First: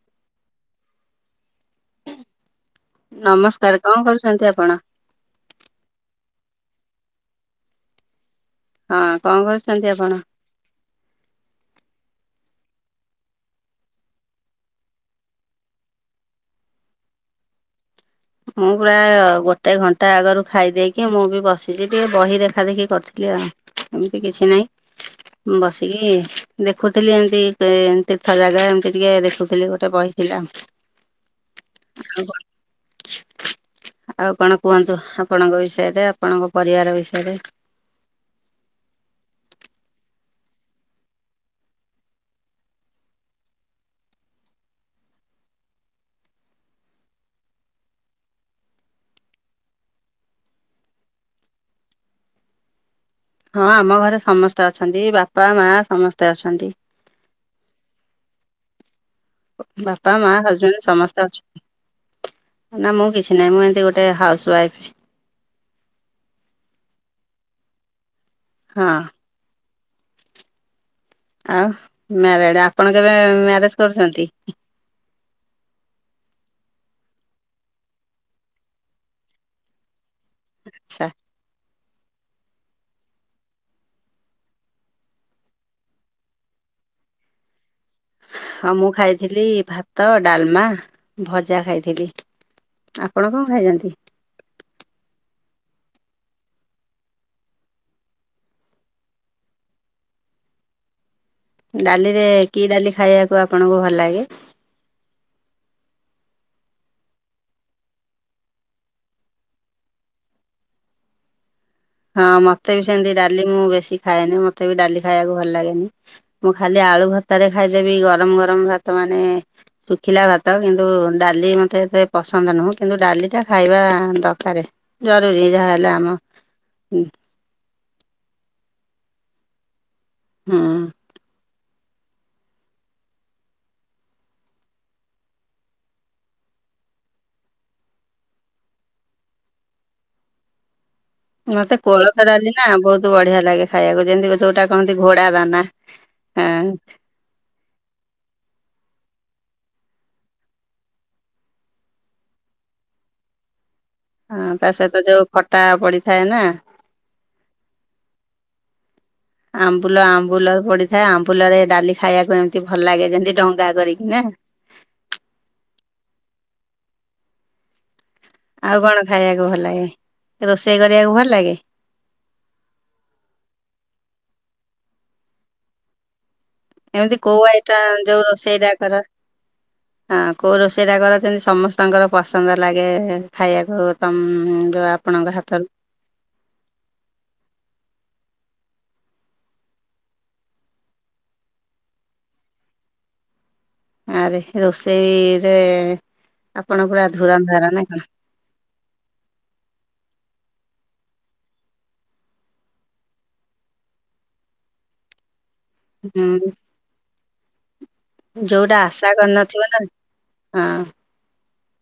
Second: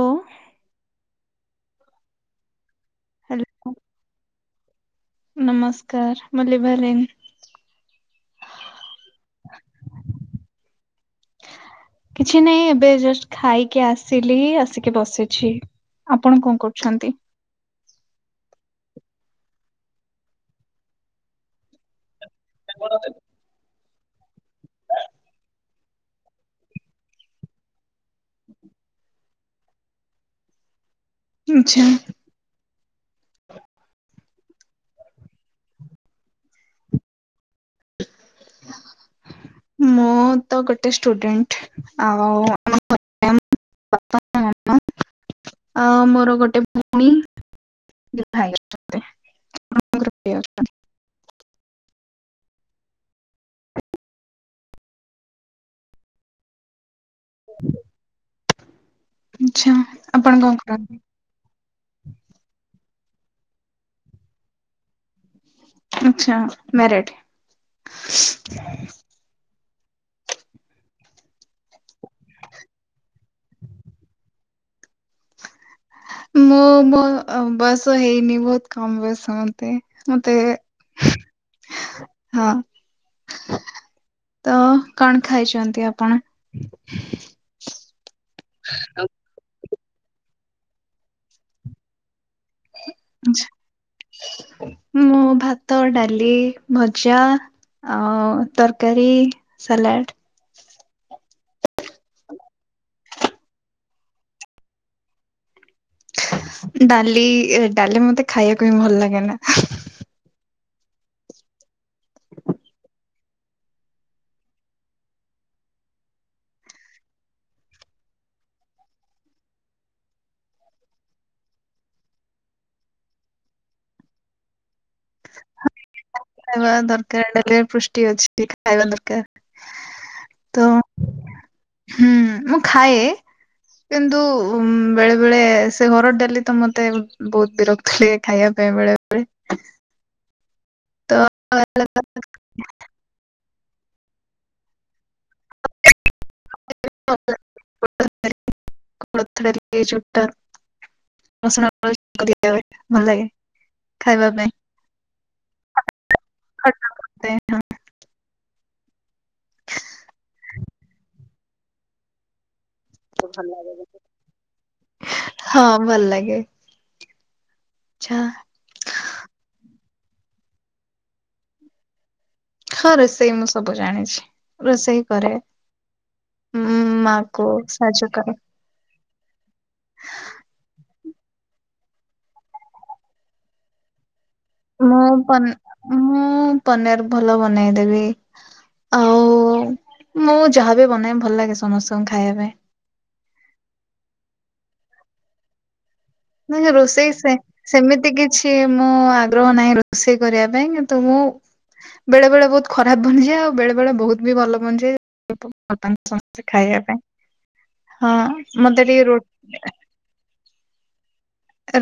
ଓ। Hello ନମସ୍କାର, କଣ କରୁଛନ୍ତି ଆପଣ? ନମସ୍କାର, ମୁଁ ଲିଭାଲିନ। ହଁ କଣ କରୁଛନ୍ତି ଆପଣ? କିଛି ନାଇଁ ଏବେ ଜଷ୍ଟ ଖାଇକି ଆସିଲି, ଆସିକି ବସିଛି। ଆପଣ କଣ କରୁଛନ୍ତି? ମୁଁ ପ୍ରାୟ ଗୋଟେ ଘଣ୍ଟା ଆଗରୁ ଖାଇଦେଇକି ମୁଁ ବି ବସିଛି ଟିକେ ବହି ଦେଖା ଦେଖି କରୁଥିଲି ଆଉ, ଏମିତି କିଛି ନାହିଁ। ବସିକି ଦେଖୁଥିଲି ଏମିତି ତି ତୀର୍ଥ ଜାଗା ଏମତି ଟିକେ ଦେଖୁଥିଲି ଗୋଟେ ବହି। ହେଲାମ। ଆଚ୍ଛା। ଆଉ କଣ କୁହନ୍ତୁ ଆପଣଙ୍କ ବିଷୟରେ ଆପଣଙ୍କ ପରିବାର ବିଷୟରେ। ମୁଁ ତ ଗୋଟେ ଷ୍ଟୁଡେଣ୍ଟ ଆଉ, [unintelligible] ଆଉ ମୋର ଗୋଟେ ଭଉଣୀ ବିବାହେଇଗଲାଣି। [unintelligible] ହଁ ଆମ ଘରେ ସମସ୍ତେ ଅଛନ୍ତି ବାପା ମା ସମସ୍ତେ ଅଛନ୍ତି। ଆଚ୍ଛା ବାପା ଆପଣ ମା କଣ ହଜବେଣ୍ଡ କରନ୍ତି? ସମସ୍ତେ ଅଛନ୍ତି। ନା ମୁଁ କିଛି ନାହିଁ ମୁଁ ଏମିତି ଗୋଟେ ହାଉସ ୱାଇଫ୍। ଆଚ୍ଛା ମ୍ୟାରେଡ। ହଁ। ଆଉ ମ୍ୟାରେଡ, ଆପଣ କେବେ ମ୍ୟାରେଜ କରୁଛନ୍ତି? ମୁଁ ମୋ ବୟସ ହେଇନି ବହୁତ କମ ବୟସ ମତେ ମତେ, ଆଚ୍ଛା। ହଁ। ତ କଣ ଖାଇଛନ୍ତି ଆପଣ? ହଁ ମୁଁ ଖାଇଥିଲି ଭାତ, ଡାଲମା, ଭଜା ଖାଇଥିଲି। ଆପଣ କଣ ଖାଇଛନ୍ତି? ମୁଁ ଭାତ, ଡାଲି, ଭଜା। ଆଉ ତରକାରୀ ସାଲାଡ଼। ଡାଲି ରେ କି ଡାଲି ଖାଇବାକୁ ଆପଣଙ୍କୁ ଭଲ ଲାଗେ? ଡାଲି ଡାଲି ମତେ ଖାଇବାକୁ ହିଁ ଭଲ ଲାଗେନା। ହଁ ମତେ ବି ସେମତି ଡାଲି ମୁଁ ବେଶୀ ଖାଏନି ମତେ ବି ଡାଲି ଖାଇବାକୁ ଭଲ ଲାଗେନି। ମୁଁ ଖାଲି ଆଳୁ ଆଳୁଭତ୍ତା ରେ ଖାଇଦେବି ଗରମ ଗରମ ଭାତ ମାନେ ଶୁଖିଲା ଭାତ, କିନ୍ତୁ ଡାଲି ମୋତେ ଏତେ ପସନ୍ଦ ନୁହଁ କିନ୍ତୁ ଡାଲିଟା ଖାଇବା ଦକାରେ। ଜରୁରୀ ଯାହା ହେଲେ ଆମ ତରକାରୀ ଡାଲିରେ ପୃଷ୍ଟି ଅଛି ଟିକେ ଖାଇବା ଦରକାର। ହୁଁ ତ ହୁଁ ମୁଁ ଖାଏ କିନ୍ତୁ ଉ ବେଳେ ବେଳେ ସେ ଘର ଡାଲି ତ ମତେ ବହୁତ ବିରକ୍ତି ଖାଇବା ପାଇଁ ବେଳେବେେଳେ ତ ମତେ କୋଳଥ ଡାଲି ନା ବହୁତ ବଢିଆ ଲାଗେ ଖାଇବାକୁ ଯେମିତି ଯୋଉଟା କହନ୍ତି ଘୋଡା ଦାନା ହଁ [unintelligible] କୋଳଥ ଡାଲି [unintelligible] ଖାଇବା ହଁ ପାଇଁ ତା ସହିତ ଯୋଉ ଖଟା ପଡିଥାଏ ନା ଖଟ ପଡିଥାଏ ନାଁ ଆମ୍ବୁଲ ଆମ୍ବୁଲ ପଡିଥାଏ ଆମ୍ବୁଲ ରେ ଡାଲି ଖାଇବାକୁ ଏମିତି ଭଲ ଲାଗେ ଯେମିତି ଭଲ ଡଙ୍ଗା ଲାଗେ। କରିକି ନା। ହଁ ଭଲ ଲାଗେ। ଆଚ୍ଛା ଆଉ କଣ ଖାଇବାକୁ ଭଲ ଲାଗେ ରୋଷେଇ କରିବାକୁ ଭଲ ଲାଗେ? ହଁ ରୋଷେଇ ମୁଁ ସବୁ ଜାଣିଛି ରୋଷେଇ କରେ। ଉଁ ମା ଏମିତି କୋଉ କୁ ଆଇଟମ୍ ସାହାଯ୍ୟ ଯୋଉ କରେ ରୋଷେଇଟା କର ହଁ କୋଉ ରୋଷେଇ ଟା କର ଯେମିତି ସମସ୍ତଙ୍କର ପସନ୍ଦ ଲାଗେ ଖାଇବାକୁ। ତମ୍ ମୁଁ ପନ୍ ମୁଁ ପନିର ଭଲ ବନେଇଦେବି। ଆଉ ମୁଁ ଯାହାବି ବନାଏ ଭଲ ଲାଗେ ସମସ୍ତଙ୍କୁ ଖାଇବା ପାଇଁ। ଆରେ ହେ ରୋଷେଇରେ ନାଇଁ ଆପଣ ପୁରା ରୋଷେଇ ସେ ଧୁରନ୍ଧର ନା କଣ? ସେମିତି କି କିଛି ମୁଁ ଆଗ୍ରହ ନାହିଁ ରୋଷେଇ କରିବା ପାଇଁ କିନ୍ତୁ ମୁଁ ବେଳେ ବେଳେ ବହୁତ ଖରାପ ବନିଯାଏ ଆଉ ବେଳେ ବେଳେ ବହୁତ ବି ଭଲ ବନିଯାଏ। ଭଲ ପାଆନ୍ତି ସମସ୍ତେ ହୁଁ ଖାଇବା ପାଇଁ ହଁ ଯୋଉଟା ମତେ ଟିକେ ଆଶା ରୋ କରିନଥିବ ନା ହଁ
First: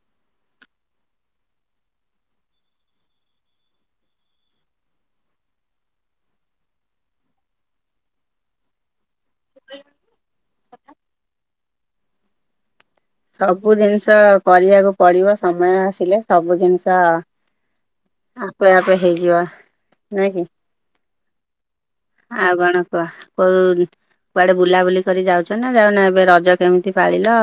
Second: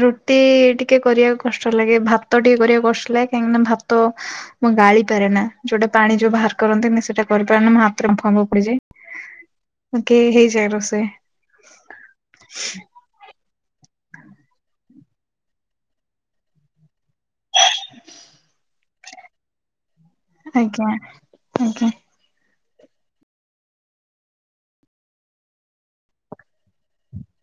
ରୁଟି ଟିକେ କରିବାକୁ କଷ୍ଟ ଲାଗେ ଭାତ ଟିକେ କରିବାକୁ କଷ୍ଟ ଲାଗେ କାହିଁକିନା ଭାତ ମୁଁ ଗାଳି ପାରେ ନାଁ ଯୋଉଟା ପାଣି ଯୋଉ ବାହାର କରନ୍ତିନି ସେଟା କରିପାରେ ନା ମୋ ହାତରେ ବାମ୍ଫଫାମ୍ପ ପଡିଯାଏ। ଓକେ ହେଇଯାଏ ରୋଷେଇ। ସବୁ ଜିନିଷ କରିବାକୁ ପଡିବ ସମୟ ଆସିଲେ ସବୁ ଜିନିଷ ଆପେ ଆପେ ହେଇଯିବ ନାଇଁ କି ଆଜ୍ଞା ଆଜ୍ଞା ଆଉ କଣ କୁହ କ କୁଆଡେ ବୁଲାବୁଲି କରି ଯାଉଛ ନା ଯାଉନା ଏବେ ରଜ କେମିତି ପାଳିଲ?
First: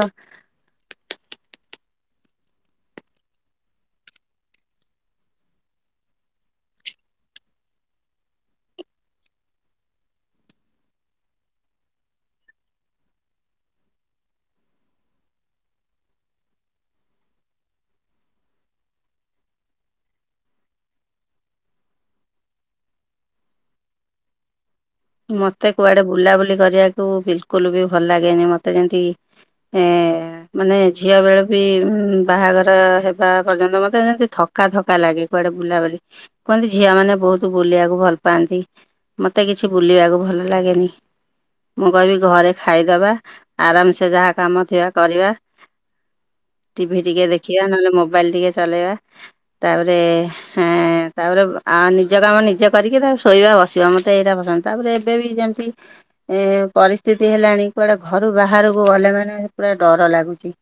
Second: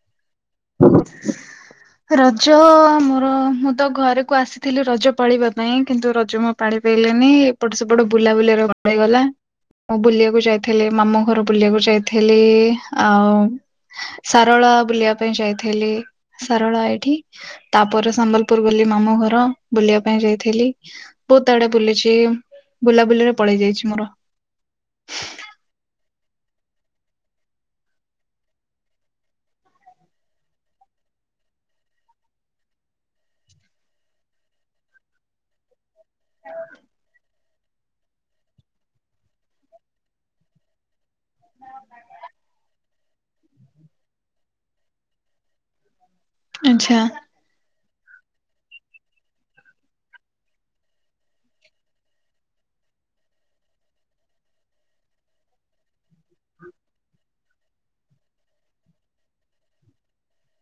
[unintelligible] ରଜ ମୋର ମୁଁ ତ ଘରକୁ ଆସିଥିଲି ରଜ ପାଳିବା ପାଇଁ କିନ୍ତୁ ରଜ ମୋ ପାଣି ପାଇଲିନି ଏପଟ ସେପଟ ବୁଲାବୁଲି କଟିଗଲା ମୁଁ ବୁଲିବାକୁ ଯାଇଥିଲି ମାମୁ ଘର ବୁଲିବାକୁ ଯାଇଥିଲି ଆଉ ସାରଳା ବୁଲିବା ପାଇଁ ଯାଇଥିଲି ସାରଳା ଏଇଠି ତାପରେ ସମ୍ବଲପୁର ଗଲି ମାମୁଁ ଘର ବୁଲିବା ପାଇଁ ଯାଇଥିଲି। ବହୁତ ଆଡେ ବୁଲିଛି ବୁଲାବୁଲିରେ ପଳେଇ ଯାଇଛି ମୋର। ମତେ କୁଆଡେ ବୁଲାବୁଲି କରିବାକୁ ବିଲ୍ କୁଲ୍ ବି ଭଲ ଲାଗେନି ମତେ ଯେମିତି ଏଁ ମାନେ ଝିଅ ବେଳେ ବି ବାହାଘର ହେବା ପର୍ଯ୍ୟନ୍ତ, ମତେ ଯେମିତି ଥକ ଥକା ଥକା ଲାଗେ। କୁଆଡେ ବୁଲାବଲି କୁହନ୍ତି ଝିଅ ମାନେ ବହୁତ ବୁଲିବାକୁ ଭଲ ପାଆନ୍ତି? ମତେ କିଛି କିଛି ବୁଲିବାକୁ ଭଲ ଲାଗେନି, ମୁଁ କହିବି ଘରେ ଖାଇଦବା ଆରାମ ସେ ଯାହା କାମ ଥିବ କରିବା। ଆଚ୍ଛା ଟିଭି ଟିକେ ଦେଖ ଖିବା, ନହେଲେ ମୋବାଇଲ ଟିକେ ଚଲେଇବା, ତାପରେ ହଁ, ତାପରେ ଆଉ ନିଜ କାମ ନିଜେ କରିକି ତାକୁ ଶୋଇବା ବସିବା। ମତେ ଏଇଟା ପସନ୍ଦ। ତାପରେ ଏବେ ବି ଯେମିତି ଏ ପରିସ୍ଥିତି ହେଲାଣି। କୁଆଡେ ଘରୁ ବାହାରକୁ ଗଲେ ମାନେ ପୁରା ଡର ଲାଗୁଛି।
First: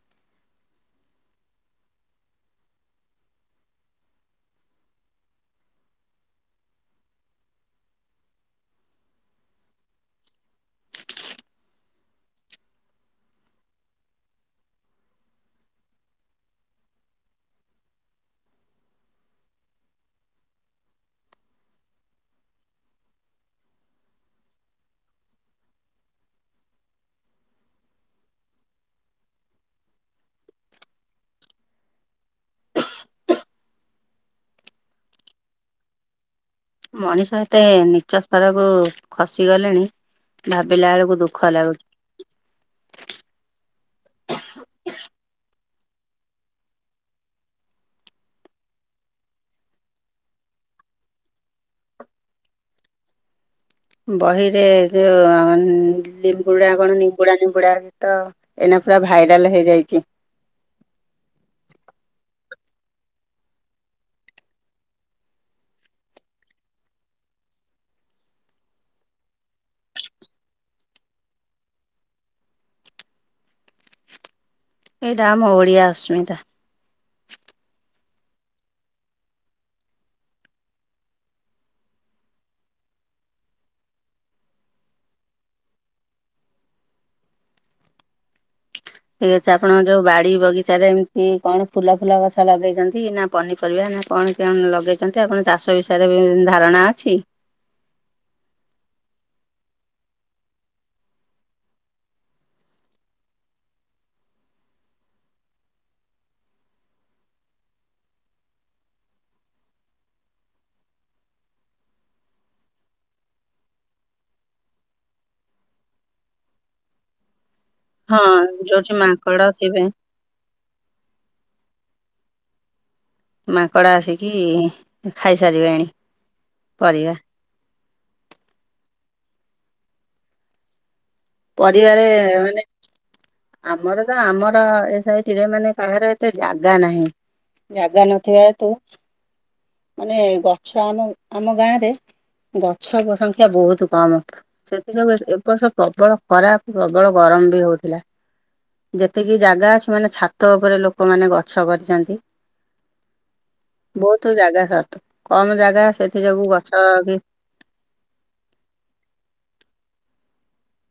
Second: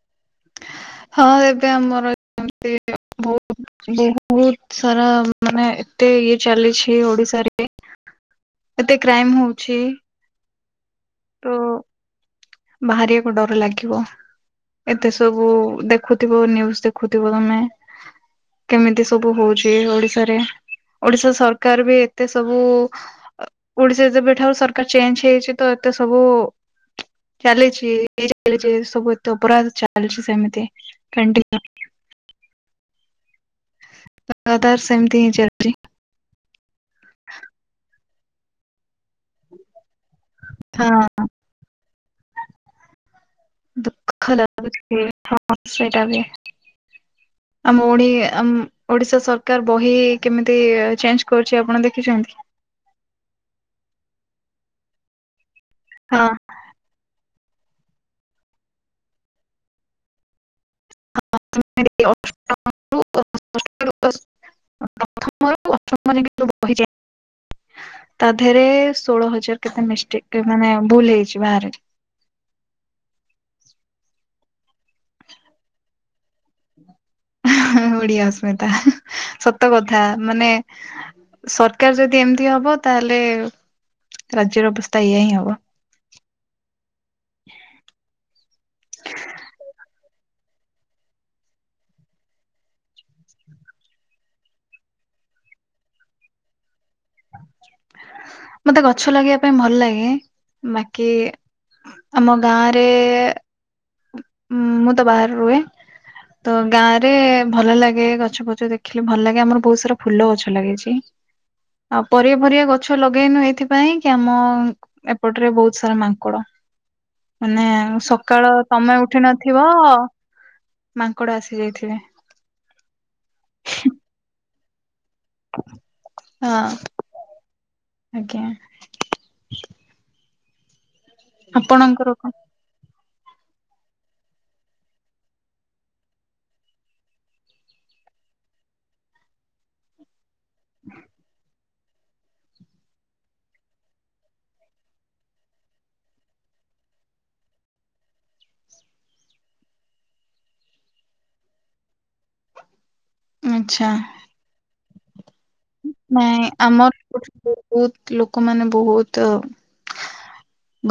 ହଁ ଏବେ ଆମର ଏମିତି ବହୁତ ବହୁତ ସାରା, ମାନେ ଏତେ ଇଏ ଚାଲିଛି ଓଡ଼ିଶାରେ ଏତେ କ୍ରାଇମ ହଉଛି। ତ ବାହାରିବାକୁ ଡର ଲାଗିବ। ଏତେ ସବୁ ଦେଖୁଥିବ, ନିୟୁଜ ଦେଖୁଥିବ ତମେ? କେମିତି ସବୁ ହଉଛି ଓଡ଼ିଶାରେ। ଓଡ଼ିଶା ସରକାର ବି ଏତେ ସବୁ ଓଡ଼ିଶା ଯେବେଠାରୁ ସରକାର ଚେଞ୍ଜ ହେଇଛି ତ, ଏତେ ସବୁ ଚାଲିଛି, ଚାଲିଛି। ସବୁ ଏତେ ଅପରାଧ ଚାଲିଛି ସେମିତି। [unintelligible] କଣ୍ ଲଗାତାର ସେମିତି ହିଁ ଚାଲିଛି। ମଣିଷ ଏତେ ନିଚ ସ୍ତରକୁ ଖସି ଗଲେଣି, ହଁ ଭାବିଲା ବେଳକୁ ଦୁଃଖ ଲାଗୁଛି। ଦୁଃଖ ଲ ସେଇଟା ବି [inaudible] ଆମ ଓଡି ଆମ ଓଡ଼ିଶା ସରକାର ବହି କେମିତି ଚେଞ୍ଜ କରୁଛି ଆପଣ ଦେଖିଛନ୍ତି? ବହିରେ ହଁ ଯୋଉ ବୁଡା କଣ ନିିବୁଡା ନିବୁଡା ତ ଏଇନା ପୁରା ଭାଇରାଲ ହେଇଯାଇଛି। [unintelligible] ପ୍ରଥମରୁ ଅଷ୍ଟମ ଯୁ କହିଯାଏ [unintelligible] ତା ଦେହରେ ଷୋଳ ହଜାର କେତେ ମିଷ୍ଟେକ୍ ମାନେ ଭୁଲ ହେଇଛି ବାହାରେ। ଏଇଟା ଆମ ଓଡ଼ିଆ ଅସ୍ମିତା। ଓଡିଆ ଅସ୍ମିତା ସତ କଥା। ମାନେ ସରକାର ଯଦି ଏମିତି ହବ ତାହେଲେ, ରାଜ୍ୟର ଅବସ୍ଥା ଏଇଆ ହିଁ ହବ। ଠିକ ଅଛି। ଆପଣଙ୍କ ଯୋଉ ବାଡି ବଗିଚାରେ ଏମିତି କଣ ଫୁଲ ଫୁଲ ଗଛ ଲଗେଇଛନ୍ତି ନା ପନିପରିବା ନା କଣ କଣ ଲଗେଇଛନ୍ତି? ଆପଣ ଚାଷ ବିଷୟରେ ବି ଧାରଣା ଅଛି? ମତେ ଗଛ ଲଗେଇବା ପାଇଁ ଭଲ ଲାଗେ। ବାକି ଆମ ଗାଁରେ ଉଁ, ମୁଁ ତ ବାହାରେ ରୁହେ। ତ ଗାଁରେ ଭଲ ଲାଗେ ଗଛ ପଛ ଦେଖିଲେ ଭଲ ଲାଗେ। ଆମର ବହୁତ ସାରା ଫୁଲ ଗଛ ଲାଗିଛି। ଆଉ ପରିବା ଫରିବା ଗଛ ଲଗେଇନୁ ଏଇଥିପାଇଁ କି ଆମ ଏପଟରେ ବହୁତ ସାରା ମାଙ୍କଡ। ମାନେ ହଁ ସକାଳ ଯୋଉଠି ତମେ ଉଠ ଠି ମାଙ୍କଡ ନଥିବ ଥିବେ ମାଙ୍କଡ ଆସି ଯାଇଥିଵେ। ମାଙ୍କଡ ଆସିକି ଖାଇସାରିବେଣି ହଁ ପରିବା? ଆଜ୍ଞା। ପରିବାରେ ଆପଣଙ୍କର କଣ ମାନେ ଆମର ତ ଆମର ଏ ସାଇଟିରେ ମାନେ କାହାର ଏତେ ଜାଗା ନାହିଁ। ଜାଗା ନଥିବା ହେତୁ, ମାନେ ଗଛ ଆମ ଆମ ଗାଁରେ ଗଛ ସଂଖ୍ୟା ବହୁତ କମ୍। ସେଥିଯୋଗୁ ଏବର୍ଷ ପ୍ରବଳ ଖରା, ପ୍ରବଳ ଗରମ ବି ହଉଥିଲା। ଯେତିକି ଜାଗା ଅଛି ମାନେ ଛାତ ଉପରେ ଲୋକମାନେ ଗଛ କରିଛନ୍ତି। ଆଚ୍ଛା। ବହୁତ ଜାଗା ସଟ୍, କମ ଜାଗା ସେଥି ନାଇଁ ଯୋଗୁ ଗଛ ଆମର କି ବହୁତ ଲୋକମାନେ ବହୁତ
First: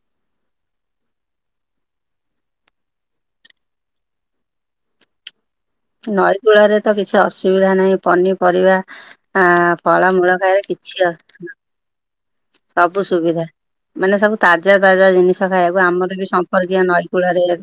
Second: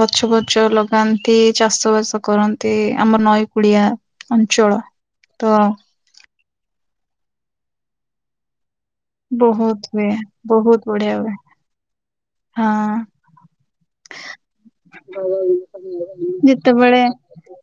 ଗଛ ବଛ ଲଗାନ୍ତି ଚାଷ ବାସ କରନ୍ତି ଆମର ନଈ କୁଳିଆ। ଅଞ୍ଚଳ ତ ନଈକୂଳରେ ତ କିଛି ଅସୁବିଧା ନାହିଁ ପନିପରିବା। ଆ ବହୁତ ହୁଏ ଫଳମୂଳ ଖାଇଲେ ବହୁତ କିଛି ବଢିଆ ହୁଏ। ଅସୁବିଧା ନାହିଁ ହଁ ସବୁ ସୁବିଧା। ମାନେ ସବୁ ତାଜା ତାଜା ଜିନିଷ ଖାଇବାକୁ ଆମର ବି ସମ୍ପର୍କୀୟ ଯେତେବେଳେ ନଈକୂଳରେ।